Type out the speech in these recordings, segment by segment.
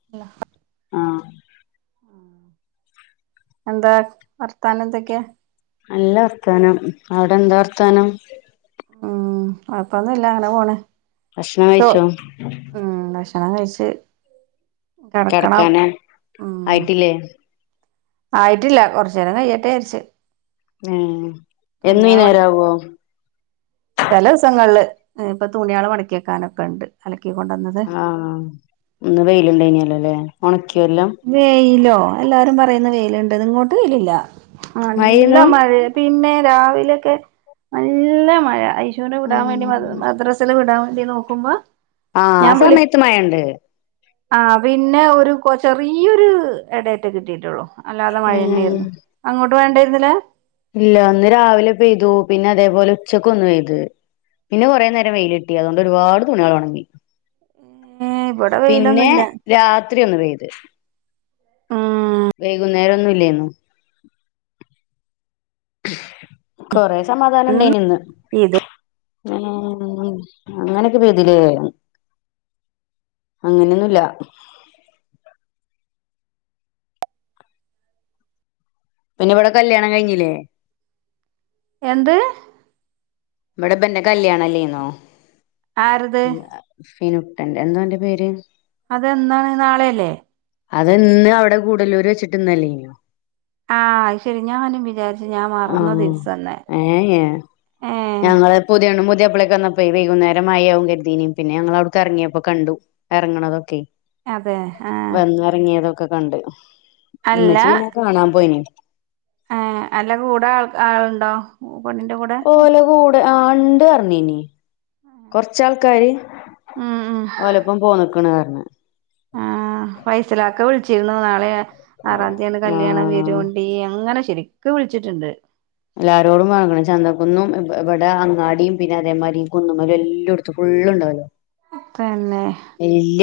[unintelligible] ആഹ് എന്താ വർത്താനന്തൊക്കെയാ? നല്ല വർത്താനം. അവിടെന്താ വർത്താനം? ഉം, ഒഴപ്പൊന്നുല്ല അങ്ങനെ പോണ് ഭക്ഷണം ചോ കഴിച്ചോ? ഉം, ഭക്ഷണം കഴിച്ച് കെടക്കണം. ഉ ലെ ആയിട്ടില്ല. കൊർചേരം കയ്യട്ടെ ജാര്ച്ച് ഏഹ് എന്നു ഈ മടക്കി നേരാവോ? ചെല ദിവസങ്ങൾല്. ഉം, പ്പതുണിയള് മടക്കിയെക്കാനൊക്കെണ്ട്. അലക്കിക്കൊണ്ടാ- ആഹ്, ഇന്ന് വെയില് ണ്ടായിനില്ലലെ. ഒണക്ക്യൊ എല്ലം വെയിലോ, എല്ലാരും പറയുന്ന വെയിലിണ്ട്ന്ന് ഇങ്ങോട്ട് വെയിലില്ല. നല്ല മഴേന്നു മഴേ പിന്നെ രാവിലൊക്കെ നല്ല മഴ അയിഷൂന വിടാൻ വേണ്ടി ആഹ് മദ് മദ്രസ് ത്ത ല് വിടാവേണ്ടി നോക്കുമ്പോ ആഹ് ആ സമയത്ത് മയണ്ട് ആ പിന്നെ ഒരു ചെറിയൊരു ഇടട്ടെ കിട്ടിട്ടുള്ളൂ അല്ലാതെ ഉം മഴെന്നെയാര്ന്നു അങ്ങോട്ട് മഴണ്ടായിരുന്നില്ലാ ഇല്ല ഇന്ന് രാവിലെ പെയ്തു പിന്നെ അതേപോലെ ഉച്ചക്ക് ഒന്ന് പെയ്ത് പിന്നെ കൊറേ നേരം വെയിലിട്ടി അതോണ്ട് ഒരുപാട് തുണിയളൊണങ്കി ഏഹ് ഇവിടെ പിന്നെ വെയിലൊന്നുല്ല രാത്രി ഒന്ന് പെയ്ത് ഉം വൈകുന്നേരൊന്നു ഇല്ലെന്നു കൊറെ സമാധാന ണ്ടായിരുന്നു ഇന്ന് ഇത് ഏഹ് അങ്ങനൊക്കെ പെയ്തിലേ അങ്ങനെയൊന്നുല്ല പിന്നെ ഇവിടെ കല്യാണം കഴിഞ്ഞില്ലേ എന്ത്? ഇവ്ടെപ്പെന്റെ കല്യാണല്ലേന്നോ ആരത് ഫിനുട്ടന്റെ എന്തോന്റെ പേര് അതെന്നാണ് നാളെയല്ലേ അതന്ന് അവിടെ കൂടുലൂര് വെച്ചിട്ട്ന്നല്ലേനോ ആഹ് ശെരി ഞാനും വിചാര്ച്ച് ഞാൻ മറന്ന ആഹ് ദിവസംന്നെ ഏ ഏ ഞങ്ങള് പുതിയണ്ണു പുതിയപ്പളെക്ക് വന്നപ്പേ വൈകുന്നേരം മഴയാവും കരുതീനി പിന്നെ ഞങ്ങൾ അവിട്ക്കെർങ്ങിയപ്പോ കണ്ടു എർങ്ങണതൊക്കെ അതെ ആഹ് എർങ്ങിയതൊക്കെ കണ്ട് ഉമ്മച്ചി പിന്നെ കാണാൻ പോയിന് ആഹ് അല്ല കൂടെ ആൾ ആളുണ്ടോ പണ്ണിന്റെ കൂടെ ഓല കൂടെ ആ ണ്ട്ർഞ്ഞീനി കൊർച്ചാൾക്കാര് ഉം ഉം ഓലപ്പം പോന്ന്ക്ക്ണ് പർഞ് ആഹ് ഫൈസലാക്ക വിളിച്ചിര്ന്നു നാളെയാ ആറാം തീയാണ് കല്യാണം ആഹ് വരുണ്ടി അങ്ങനെ ശെരിക്ക് വിളിച്ചിട്ട്ണ്ട് എല്ലാരോടും വാങ്ങണം ചന്തക്കുന്നും ഇവ് ഇവിടെ അങ്ങാടിയും പിന്നെ അതേമാരി കുന്നുമ്മലും എല്ലോട് ഫുള്ള്ണ്ടാവല്ലോ തന്നെ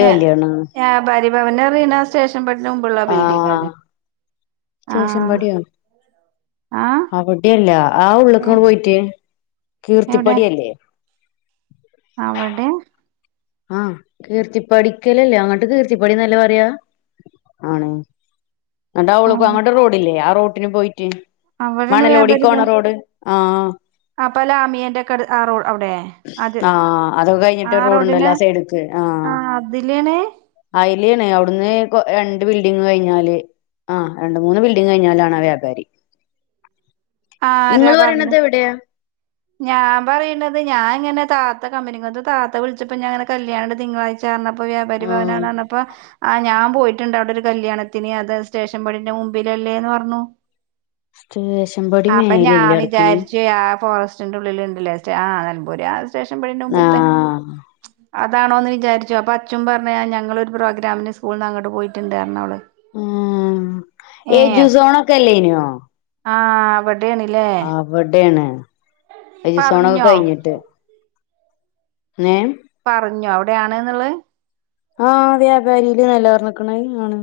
ഞാ കല്യാണാണ് ഞാ ഭാരിഭവന്റെ റീന സ്റ്റേഷൻപട്ട്ന് മുമ്പുള്ള ബിൽഡിംഗല്ലേ സ്റ്റേഷമ്പടിയോ ആഹ് അവിടെല്ല ആ ഏ ഉള്ള്ക്കങ്ട് പോയിട്ട് കീർത്തിപ്പടിയല്ലേ അവടേ ആഹ് കീർത്തിപ്പടിക്കലല്ലേ അങ്ങട്ട് കീർത്തിപ്പടിന്നല്ലേ പറയാ ആണ് ന്ന്ട്ടാഓള്ക്ക് അങ്ങട്ടൊര് റോഡില്ലേ ആ റോട്ടിന് പോയിറ്റ് അവടേണ് വ്യാപാരിപഷ് ആഹ് ആപ്പലാമിയന്റെക്കട് ആ റോഡ് അവടേ ആഹ് അതൊക്കെ കഴിഞ്ഞിട്ട് റോഡുണ്ടല്ലോ ആ സൈഡക്ക് ആ ആഹ് അതിലാണ് അയ്ലേണ് അവിടുന്ന് കൊ രണ്ട് ബിൽഡിങ് കഴിഞ്ഞാല് ആ രണ്ട് മൂന്ന് ബിൽഡിങ് കഴിഞ്ഞാലാണ് ആ വ്യാപാരി ആരാ ഇങ്ങള് പറഞ്ഞെ പറയണത് എവിടെയാ ഞാൻ പറയ്ണത് ഞാൻങ്ങനെ താത്ത കമ്പനിങ്ങത്ത് താത്ത വിളിച്ചപ്പോ ഞാന്ങ്ങനെ കല്യാണണ്ട് തിങ്കളാഴ്ച ച്ച ചെന്നപ്പോ വ്യപാരി ആഹ് ഭവനാണ്റഞ പ്പൊ ആ ഞാൻ പോയിറ്റ്ണ്ട് അവടൊരു കല്യാണത്തിന് അത് സ്റ്റേഷൻ പടിന്റെ മുമ്പിലല്ലേന്ന് പറഞ്ഞു സ്റ്റേഷൻപടി മേലല്ലടക്കണ് ഏ ആ ഫോറസ്റ്റിന്റെ ഉള്ളിൽ ഇണ്ടല്ലേ സ്റ്റേ ആ നെലമ്പൂര് ആ സ്റ്റേഷൻ പടിന്റെ മുമ്പ്ത്തെ ആഹ് അതാണോന്ന് വിചാരിച്ചു അപ്പൊ അച്ഛും പറഞ്ഞ് ആ ഞങ്ങളൊരു പ്രോഗ്രമിന് സ്കൂൾന്ന് അങ്ങട്ട് പോയിറ്റ്ണ്ടറിഞ്ഞു അവള് ആഹ് എജു സോൺക്കേല്ലേനോ ആഹ് അവട അവടേണ് എജുസോണൊക്കെ പറഞ്ഞോ കഴിഞ്ഞിട്ട് നേം പറഞ്ഞോ അവിടെയാണ്ന്നിള്ളെ ആഹ് വ്യാപാരീല് നല്ലർഞ്ഞ്ക്ക്ണയ് ആണ്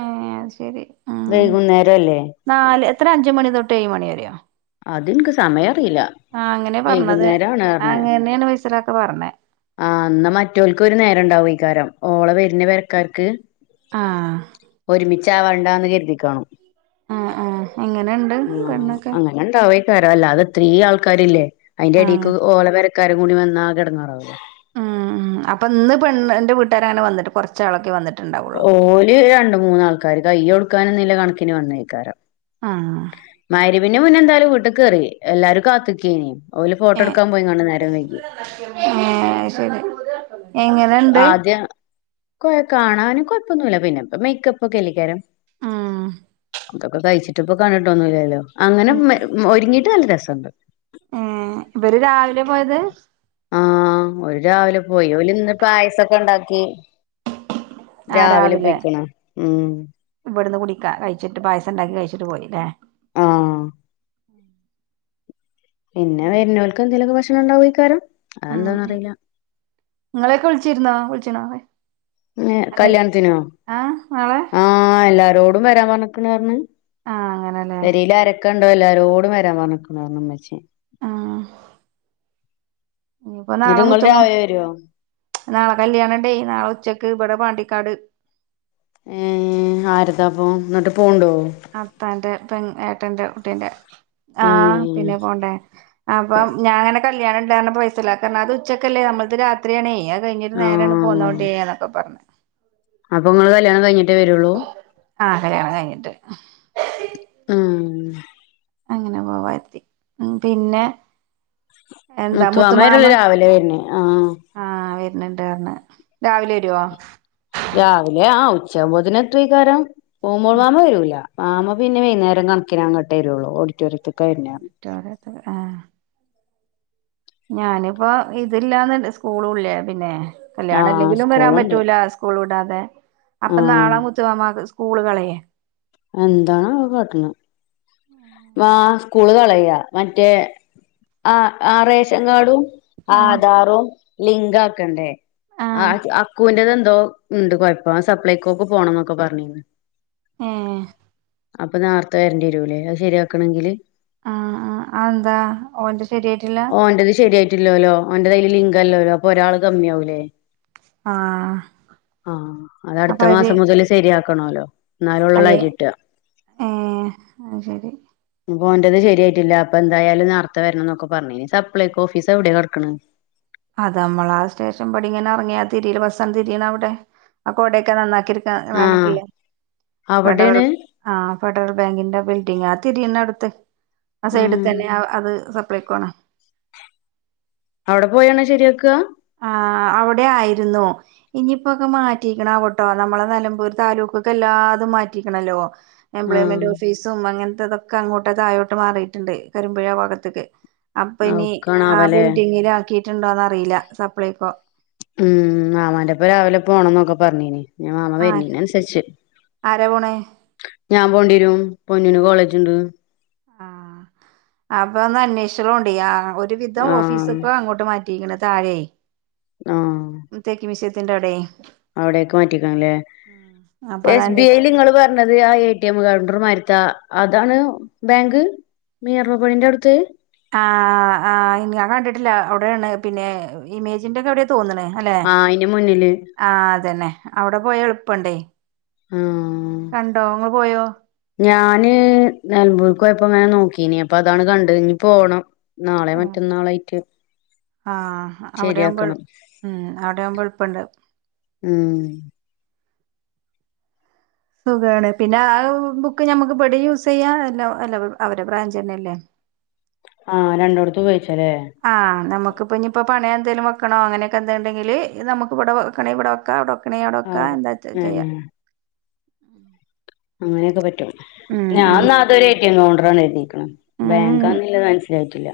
ആഹ് അത് ശെരി അഹ് വൈകുന്നേരല്ലേ നാല് എത്ര അഞ്ച്മണി തൊട്ടേഴ്മണി വരെയോ അതിനിക്ക് സമയം അറിയില്ല ആഹ് അങ്ങനെ പറഞ്ഞത് വൈകുന്നേരാണ് പറഞ്ഞ് അങ്ങനേണ് ബഷീറാക്ക പറഞ്ഞെ ആഹ് എന്നാ മറ്റോൽക്ക് ഒരു നേരണ്ടാവേക്കാരം ഓളെ വര്ന പെരക്കാർക്ക് ആ ഒരുമിച്ചാവണ്ടാന്ന് കരുതിക്കാണും ആ ആ എങ്ങനെയുണ്ട് ഉം പെണ്ണൊക്കെ അങ്ങനെണ്ടാവേക്കാരം അല്ലാതെ ഇത്രേം ആൾക്കാരില്ലേ ആ അയിന്റെടീക്ക് ഓളെ പെരക്കാരും കൂടി വന്നാ ആകെടങ്ങേറാവൂലേ ഉം ഉം അപ്പൊന്ന് പെണ്ണ്ന്റെ വീട്ടാരങ്ങനെ വന്നിട്ട് കൊറ ച്ചാളൊക്കേ വന്നിട്ടിണ്ട ഓല് രണ്ട് മൂന്നാൾക്കാർ കയ്യൊടുക്കാനന്നില്ല കണക്കിന് വന്നേക്കാരം ആഹ് മാരിബിന്റെ മുന്നെന്തായാലും വീട്ട്ക്കേറി എല്ലാരും കാത്ത്ക്കേനി ഓല് ഏ ഫോട്ടോടുക്കാൻ പോയിങ്ങാണ്ട് നേരം വൈകിയെ ഏഹ് അയ് ശരി എങ്ങ ആദ്യം കൊയ് കാണാന് കൊയപ്പൊന്നുല്ല പിന്നെപ്പൊ മേയ്ക്കപ്പൊക്കെല്ലേക്കാരം ഉം ഇതൊക്കെ കഴിച്ചിട്ട്പ്പ കണ്ട്ട്ടൊന്നുല്ലല്ലൊ അങ്ങനെ മേ ഒരുങ്ങീട്ട് നല്ല രസെണ്ട് ഇബര് രാവിലെ പോയത് ആഹ് ഓര് രാവിലെ പോയി ഓലിന്ന് പായസക്കെണ്ടാക്കി ആഹ് രാവിലേ ഇവിടന്ന് കുടിക്ക കഴിച്ചിട്ട് പായസണ്ടാക്കി കഴിച്ചിട്ട് പോയില്ലേ ആഹ് പിന്നേ വെരുനോൽക്കെന്തേലൊക്കെ ഭക്ഷണെണ്ടാവേക്കാരം അതെന്താന്നറിയില്ല ഇങ്ങളെയൊക്കെ വിളിച്ചിരുന്നോ വിളിച്ചീണോ നേ കല്യാണത്തിനോ ആഹ് നാളെ ആഹ് എല്ലാരോ ടുംവരാൻ പറഞ്ഞ്ക്കണേർന്ന് ആഹ് അങ്ങനെല്ലേ പെരേലാരെ ക്കണ്ട് എല്ലാരോടും വരാൻ പറഞ്ഞിക്ക്ണാർന്നുമ്മച്ചി ഇഞ്ഞ്പ്പോ എന്നിട്ട് നാളെ ഇങ്ങള് മുത്തുമോ രാവിലെ വരോ നാളെ കല്ല്യാണണ്ടേയ് നാളെ ഉച്ചക്ക് ഇബടെ പാണ്ടിക്കാട് ഏഹ് ആരതാപ്പോ എന്നിട്ട് പോണുണ്ടോ അത്താന്റെ പെങ്‌ ഏട്ടന്റെ കുട്ടീന്റെ ഏ ആഹ് പിന്നെ പോണ്ടേ അപ്പം ഞാന കല്യാണം ഇണ്ടരുന്ന പൈസലാക്ക പർഞ്ഞ് അത് ഉച്ചക്കല്ലേ നമ്മൾത് രാത്രിയാണേ അത് കഴിഞ്ഞട്ട് ആ നേരെയണ്ട് പോന്നോളി [unintelligible] ന്നൊക്കെ പറഞ്ഞ് അപ്പ നിങ്ങൾ കല്യാണം കഴിഞ്ഞി ട്ടെ വരുള്ളൂ ആഹ് കല്യാണം കഴിഞ്ഞിട്ട് ഉം അങ്ങനെ പോവാ കരുതി ഉം പിന്നെ എന്താ മുത്തുമാമാ [unintelligible] മുത്തുമാമൻ രാവിലെ വരണേ ആഹ് ആഹ് വരനെണ്ട് പറഞ്ഞ് രാവിലെ വരുവോ രാവിലെ ആഹ് ഉച്ച ആവൂമ്പോത്തിന് എത്തുവായിക്കാരം [unintelligible] മാമ വരൂല മാമ പിന്നെ വൈകുന്നേരം കണക്കിന്ങ്ങട്ടേ വരുള്ളൂ ഓഡിറ്റോറിയത്തിക്ക വരുന്നെ [unintelligible] ആഹ് ഞാനിപ്പോ ഇതില്ലാന്ന്ണ്ട് സ്കൂളുള്ളേ പിന്നേ കല്യാണം ആഹ് ഇല്ലെങ്കിലും വരാൻ സ്കൂളുണ്ട് പറ്റൂല സ്കൂൾ വിടാതെ അപ്പൊ നാള ആഹ് മുത്തുമാമാക്ക് സ്കൂള് കളയേ എന്താണാവോ കാട്ടണെ മാ സ്കൂള് കളയാ മറ്റേ ആഹ്. ആ റേഷൻ കാഡും ആഹ് ആധാറും ലിങ്ക് ആക്കണ്ടേ? ആഹ്. അക്കി അക്കുവ്ൻ്റെത് ന്തോ ണ്ട് കൊയപ്പം. സപ്ലൈക്കോക്ക് പോണം ന്നൊക്കെ പർഞ്ഞീനി. ഏഹ് അപ്പം നേർത്തെ വെര്‌ണ്ട്വെരൂലെ അഅ് ശരിയാക്കണെങ്കില് ആഹ് ആഹ്. അ ന്താ ഓന്റെ ശരിയായിട്ടില്ലാ? ഓൻ്റെത് ശരിയായിട്ടില്ലോലോ. ഓ ൻ്റത് അയല് ലിങ്കല്ലലൊ. അപ്പൊ ഒരാള് കമ്മി ആവൂലേ. ആഹ് ആഹ്. അത് അപ്പൊ അട്ത്ത അവര് മാസം മുതൽ ശരിയാക്കണോലൊ അല്ലെ. ഏഹ് അഅ് ശരി പോ ഒന്റത് ശരിയായിട്ടില്ല. അപ്പന്താ യാലും നേർത്തെ വരണം ന്നൊക്കെ പർഞ്ഞീനി. സപ്ലൈ ക്കൊ ഓഫീസ് എവ്ടെ കെടക്ക്ണ്. അതമ്മള ആ സ്റ്റേഷൻ പ്പടി ങ്ങനെ എർങ്ങിയാ തിരിയിലെ. ബസ്സൺ തിരിണ അവ്ടെ. ആ കൊടേക്കെ നന്നാക്കിട് [unintelligible] വേ ആഹ് ണ്ടട്ടീല. വേണ്ട അവിടേണ് വ്‌ടെ ആഹ്. ഫെഡറൽ ബാങ്കിന്റെ ബിൽഡിംഗ്. ആ തിരീണെട്ത്ത്. അ സൈഡ് ആഹ് തന്നെ. അവ് അത് സപ്ലൈകോ ആണ്. അവ്ടെ പോയാണ് ശെരിയാക്കാ. ആഹ്. അവ്ടെ ആയിരുന്നു. ഇനിയിപ്പോക്കൊ മാറ്റീക്കണാവോട്ടോ. നമ്മളെ നെലമ്പൂര് താലൂക്കൊക്കെ എല്ലാതും മാറ്റിക്കണല്ലോ. എംപ്ലോയ്മെന്റ് ആഹ് ഓഫീസും അങ്ങൻത്തെതൊക്കെ അങ്ങോട്ട് താഴോട്ട് മാറീട്ട്ണ്ട്. കരുമ്പുഴ ഭാഗത്ത്ക്ക്. അപ്പൊ ഇനി ആ അവ്ക്കാണാവല്ലേ ബിൽഡിങ്ങില് ആക്കിയിട്ടുണ്ടോന്ന് അറീല. സപ്ലൈ ക്കൊ. ഉം. മാമാന്റെ ഒപ്പം രാവിലെ പോണംന്നൊക്കെ പറഞ്ഞീനി. ഞ്ഞാ മാമാ ആ വെര്ണീനൻസര്ച്ച്. ആരാ പോണ്? ഞാപോണ്ട്യേരും. പൊന്നൂന് കോളേജ് ണ്ട്. ആഹ്. അപ്പൊ ഒന്ന് അന്വേഷ്യളൂണ്ടി. ആഹ് ആഹ് ഒര് ഒര് വിധം ഓഫീസ് ആഹ് ഒക്കെ അങ്ങോട്ട് മാറ്റിയിക്കണ് താഴേ. ആഹ് തേക്ക് മ്യൂസിയത്തിന്റെ അവ്ടേ അവ്ടേക്ക് മാറ്റിക്കണ്ല്ലേ. അപ്പൊ എസ് ബി അതാണ് ഐ ല് ങ്ങള് പെ ണ്ടത് ആ എ ടി എം കൗണ്ടർമാര്ത്തെ അ അതാണ് ബേങ്ക്. മീറു പോയിൻ്റാഔട്ത്ത് ആഹ് ആഹ് ആഹ് ഞാകണ്ടിട്ടില്ലാ ഔടേണ്. പിന്നെ ഇമേജിന്റെ ഒക്കെ അവ്ടെ തോന്ന്ണ് അല്ലെ. ആഹ് അയിന്റെ മുന്നില് ആഹ് അതെന്നെ. അവ്ടെ പോയാ എൾപ്പണ്ടേ ആഹ് കണ്ടോ ങ്ങള് പോയോ? ഞാന് നെൽമ്പൂർക്കോയപ്പൊ വേം നോക്കീനി. അപ്പൊ അതാണ് കണ്ടെ. ഞ്ഞി പോണം നാളെ, മറ്റന്നാളേയിറ്റ്. ആഹ്. അവ്ടെയാവ്മ്പെൾ മ്. അവിടെയാവ്മ്പെൾപ്പണ്ട്. മ് സുഖേണ്. പിന്നെ അഅ് ബുക്ക് ഞമ്മക്ക് ബടീം യൂസെയ്യാ. എല്ല വ അല്ല [unintelligible] അവരെ ബ്രാഞ്ച ന്നെല്ലെ ആഹ്. രണ്ടോട്ത്തും കയ്ച്ചലേ ആഹ്. നമ്മക്ക് പ്പഞ്ഞ് പ്പ പണയ ന്തേലും വെക്കണോ അങ്ങനെക്കെ എന്തെ എന്തെങ്കില് ത മ്മക്ക് വടെ വെ വെക്കണേ വടെ വെക്കാ. അവ്ടെ വെ ക്കണേ അവ്‌ടെ വെക്കാ. അവിടെ എന്താച്ചാ ചെയ്യാ. ഉം അങ്ങനെയൊക്കെ പറ്റും ഉം ഉം ഞാന്നത് അതൊരു എ ട്ടി എം കൗണ്ടർ ആണ് കരുതികണ് ഉം ബേങ്കാന്ന്ള്ളെ മൻസ്സിലായിട്ടില്ല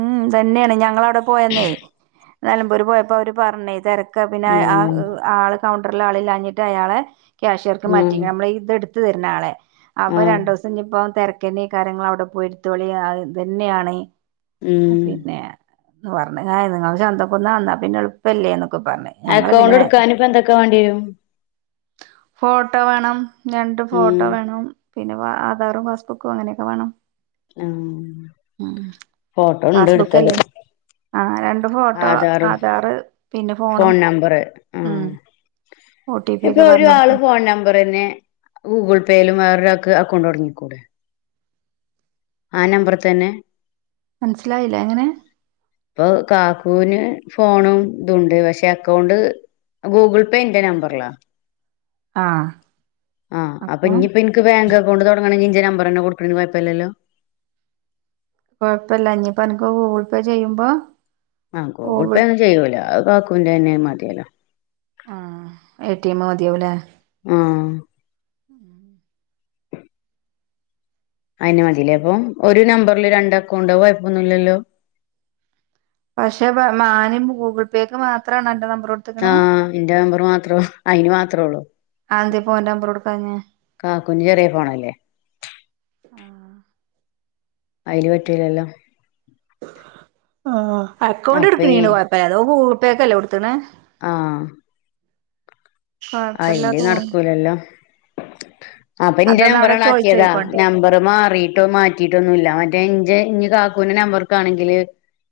ഉം. തന്നെയാണ്. ഞങ്ങളവ്ടെ പോയന്നേ നെലമ്പൂര് പോയപ്പൊ അവര് പർന്ന് തെര ക്കാ. പിന്നെ ഉം [unintelligible] ആളെ കൗണ്ടർല് ആള്‌ല്ലാഞ്ഞിട്ട് അയാളെ ക്യാഷർക്ക് മാറ്റി. ഉം അമ്മള് ഇത്ട് ത്ത് തര്ന്നാളെ അപ്പൊ ആഹ് രണ്ടോസ് പ്പം ഞ്ഞിപ്പം തെരക്കന്നേക്കാരം ങ്ങള് അവ്ടെ പോയിടുത്തോളി. അഅ് ഇതന്നെയാണ് ഉം പിന്നെ [unintelligible] ങ്ങള് ചന്തക്കുന്നാ എന്നാപിന്നെ എൾപ്പല്ലേ ന്നൊക്കെ പർഞ്ഞ്. അക്കൗണ്ട് ട്ക്കാന് ഇപ്പൊ എന്തൊക്കെവാണ്ടിരും? ഫോട്ടോ വേണം, രണ്ട് ഉം ഫോട്ടോ വേണം. പിന്നെ വ ആധാറും പാസ്ബുക്കും അങ്ങനെയൊക്കെ വാണം. ഫോട്ടോണ്ട് ഇട്ത്തത്. ആഹ് രണ്ട് ഫോട്ടോ ആധാറും ആധാറ് പിന്നെ ഫോൺ ഫോണും നമ്പർ ആ ഉം ഒ ടി പി ഇപ്പൊ ഒക്കെ ഒരു ആള് പറഞ്ഞൊടുക്കും ഫോൺ നമ്പർ തന്നെ ഗൂഗിൾ പേയിലും വേറൊരാൾക്ക്‌ അക്കൗണ്ട് തുടങ്ങിക്കൂടെ ആ നമ്പറിത്തന്നെ മനസ്സിലായില്ലേ എങ്ങനെ ഇപ്പൊ കാക്കുവിന് ഫോണും ഇതുണ്ട് പക്ഷെ അക്കൗണ്ട് ഗൂഗിൾ ഇപ്പ എന്റെ നമ്പർലാ ആ ആ അപ്പ ഇന്ന്പ്പോ എനിക്ക് ബാങ്ക് അക്കൗണ്ട് തുടങ്ങണങ്കി ഇന്റെ നമ്പർന്നെ കൊടുക്കണേല് കൊഴപ്പില്ലല്ലോ കുഴപ്പല്ല ഇനിയിപ്പ എനിക്ക് ഗൂഗിൾ പേ ചെയ്യുമ്പോ ആ ഗൂഗിൾ പേ ഒന്നു ചെയ്യൂല്ല അത് കക്കൂന്റെന്നെ മതിയല്ലോ എടിഎം മതിയാവൂല്ലെ ആ അയെന്നെമതില്ലേപ്പൊ ഒരു നമ്പറില് രണ്ട് അക്കൗണ്ട് അത്കൊയപ്പൊന്നും ഇല്ലല്ലോ പക്ഷെ മാനു ഗൂഗിൾ പേയ്ക്ക് മാത്രമാണ് എന്റെ നമ്പറോകൊട് ആ എന്റെ നമ്പർ മാത്രം അയിന് മാത്രേയുള്ളൂ അതെന്തേപ്പോ ഓന്റെ നമ്പർ കൊടുക്കാഞ്ഞേ കാക്കൂന്റെ ചെറിയെ ഫോണല്ലേ ആഹ് അയില് പറ്റൂലല്ലോ ആ അക്കൗണ്ട് അപ്പൊ ഈ എടുക്കണേല് കുഴപ്പല്ല അതോൻ ഗൂഗിൾപേക്കല്ലേ കൊടുത്ത്ക്കണേ ആ കൊഴപ്പല്ല അയില് തോന്ന് നടക്കൂലല്ലോ അപ്പൊ എന്റെ അതൊന്ന് അവിടെ നമ്പറാണ് ആക്കിയതാ ചോയിച്ചോയിക്കോണ്ടി നമ്പർ മാറിട്ടോ മാറ്റി കട്ടിയിട്ടൊന്നുമില്ല ഓന്റെ എന്റെ ഇന് കാക്കുവിന്റെ നമ്പർക്കാണെങ്കില്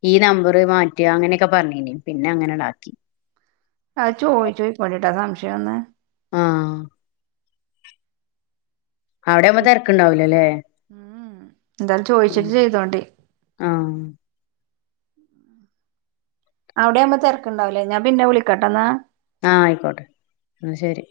ഈ നമ്പറ് മാറ്റ അങ്ങനെയൊക്കെ പറഞ്ഞീന് പിന്നെ അങ്ങനേടാക്കി അത് ചോയ്ചോയിക്കോളിട്ട സംശയൊന്ന് ആഹ് അവിടെയാമ്പോ തെരക്കുണ്ടാവില്ലല്ലേ എന്തായാലും ചോയിച്ചിട്ട് ചെയ്തോണ്ടി ആഹ് അവിടെയാവുമ്പോ തിരക്കുണ്ടാവൂല്ലെ ഞാൻ പിന്നെ വിളിക്കാട്ടാന്നാ ആ ആയിക്കോട്ടെ എന്ന ശരി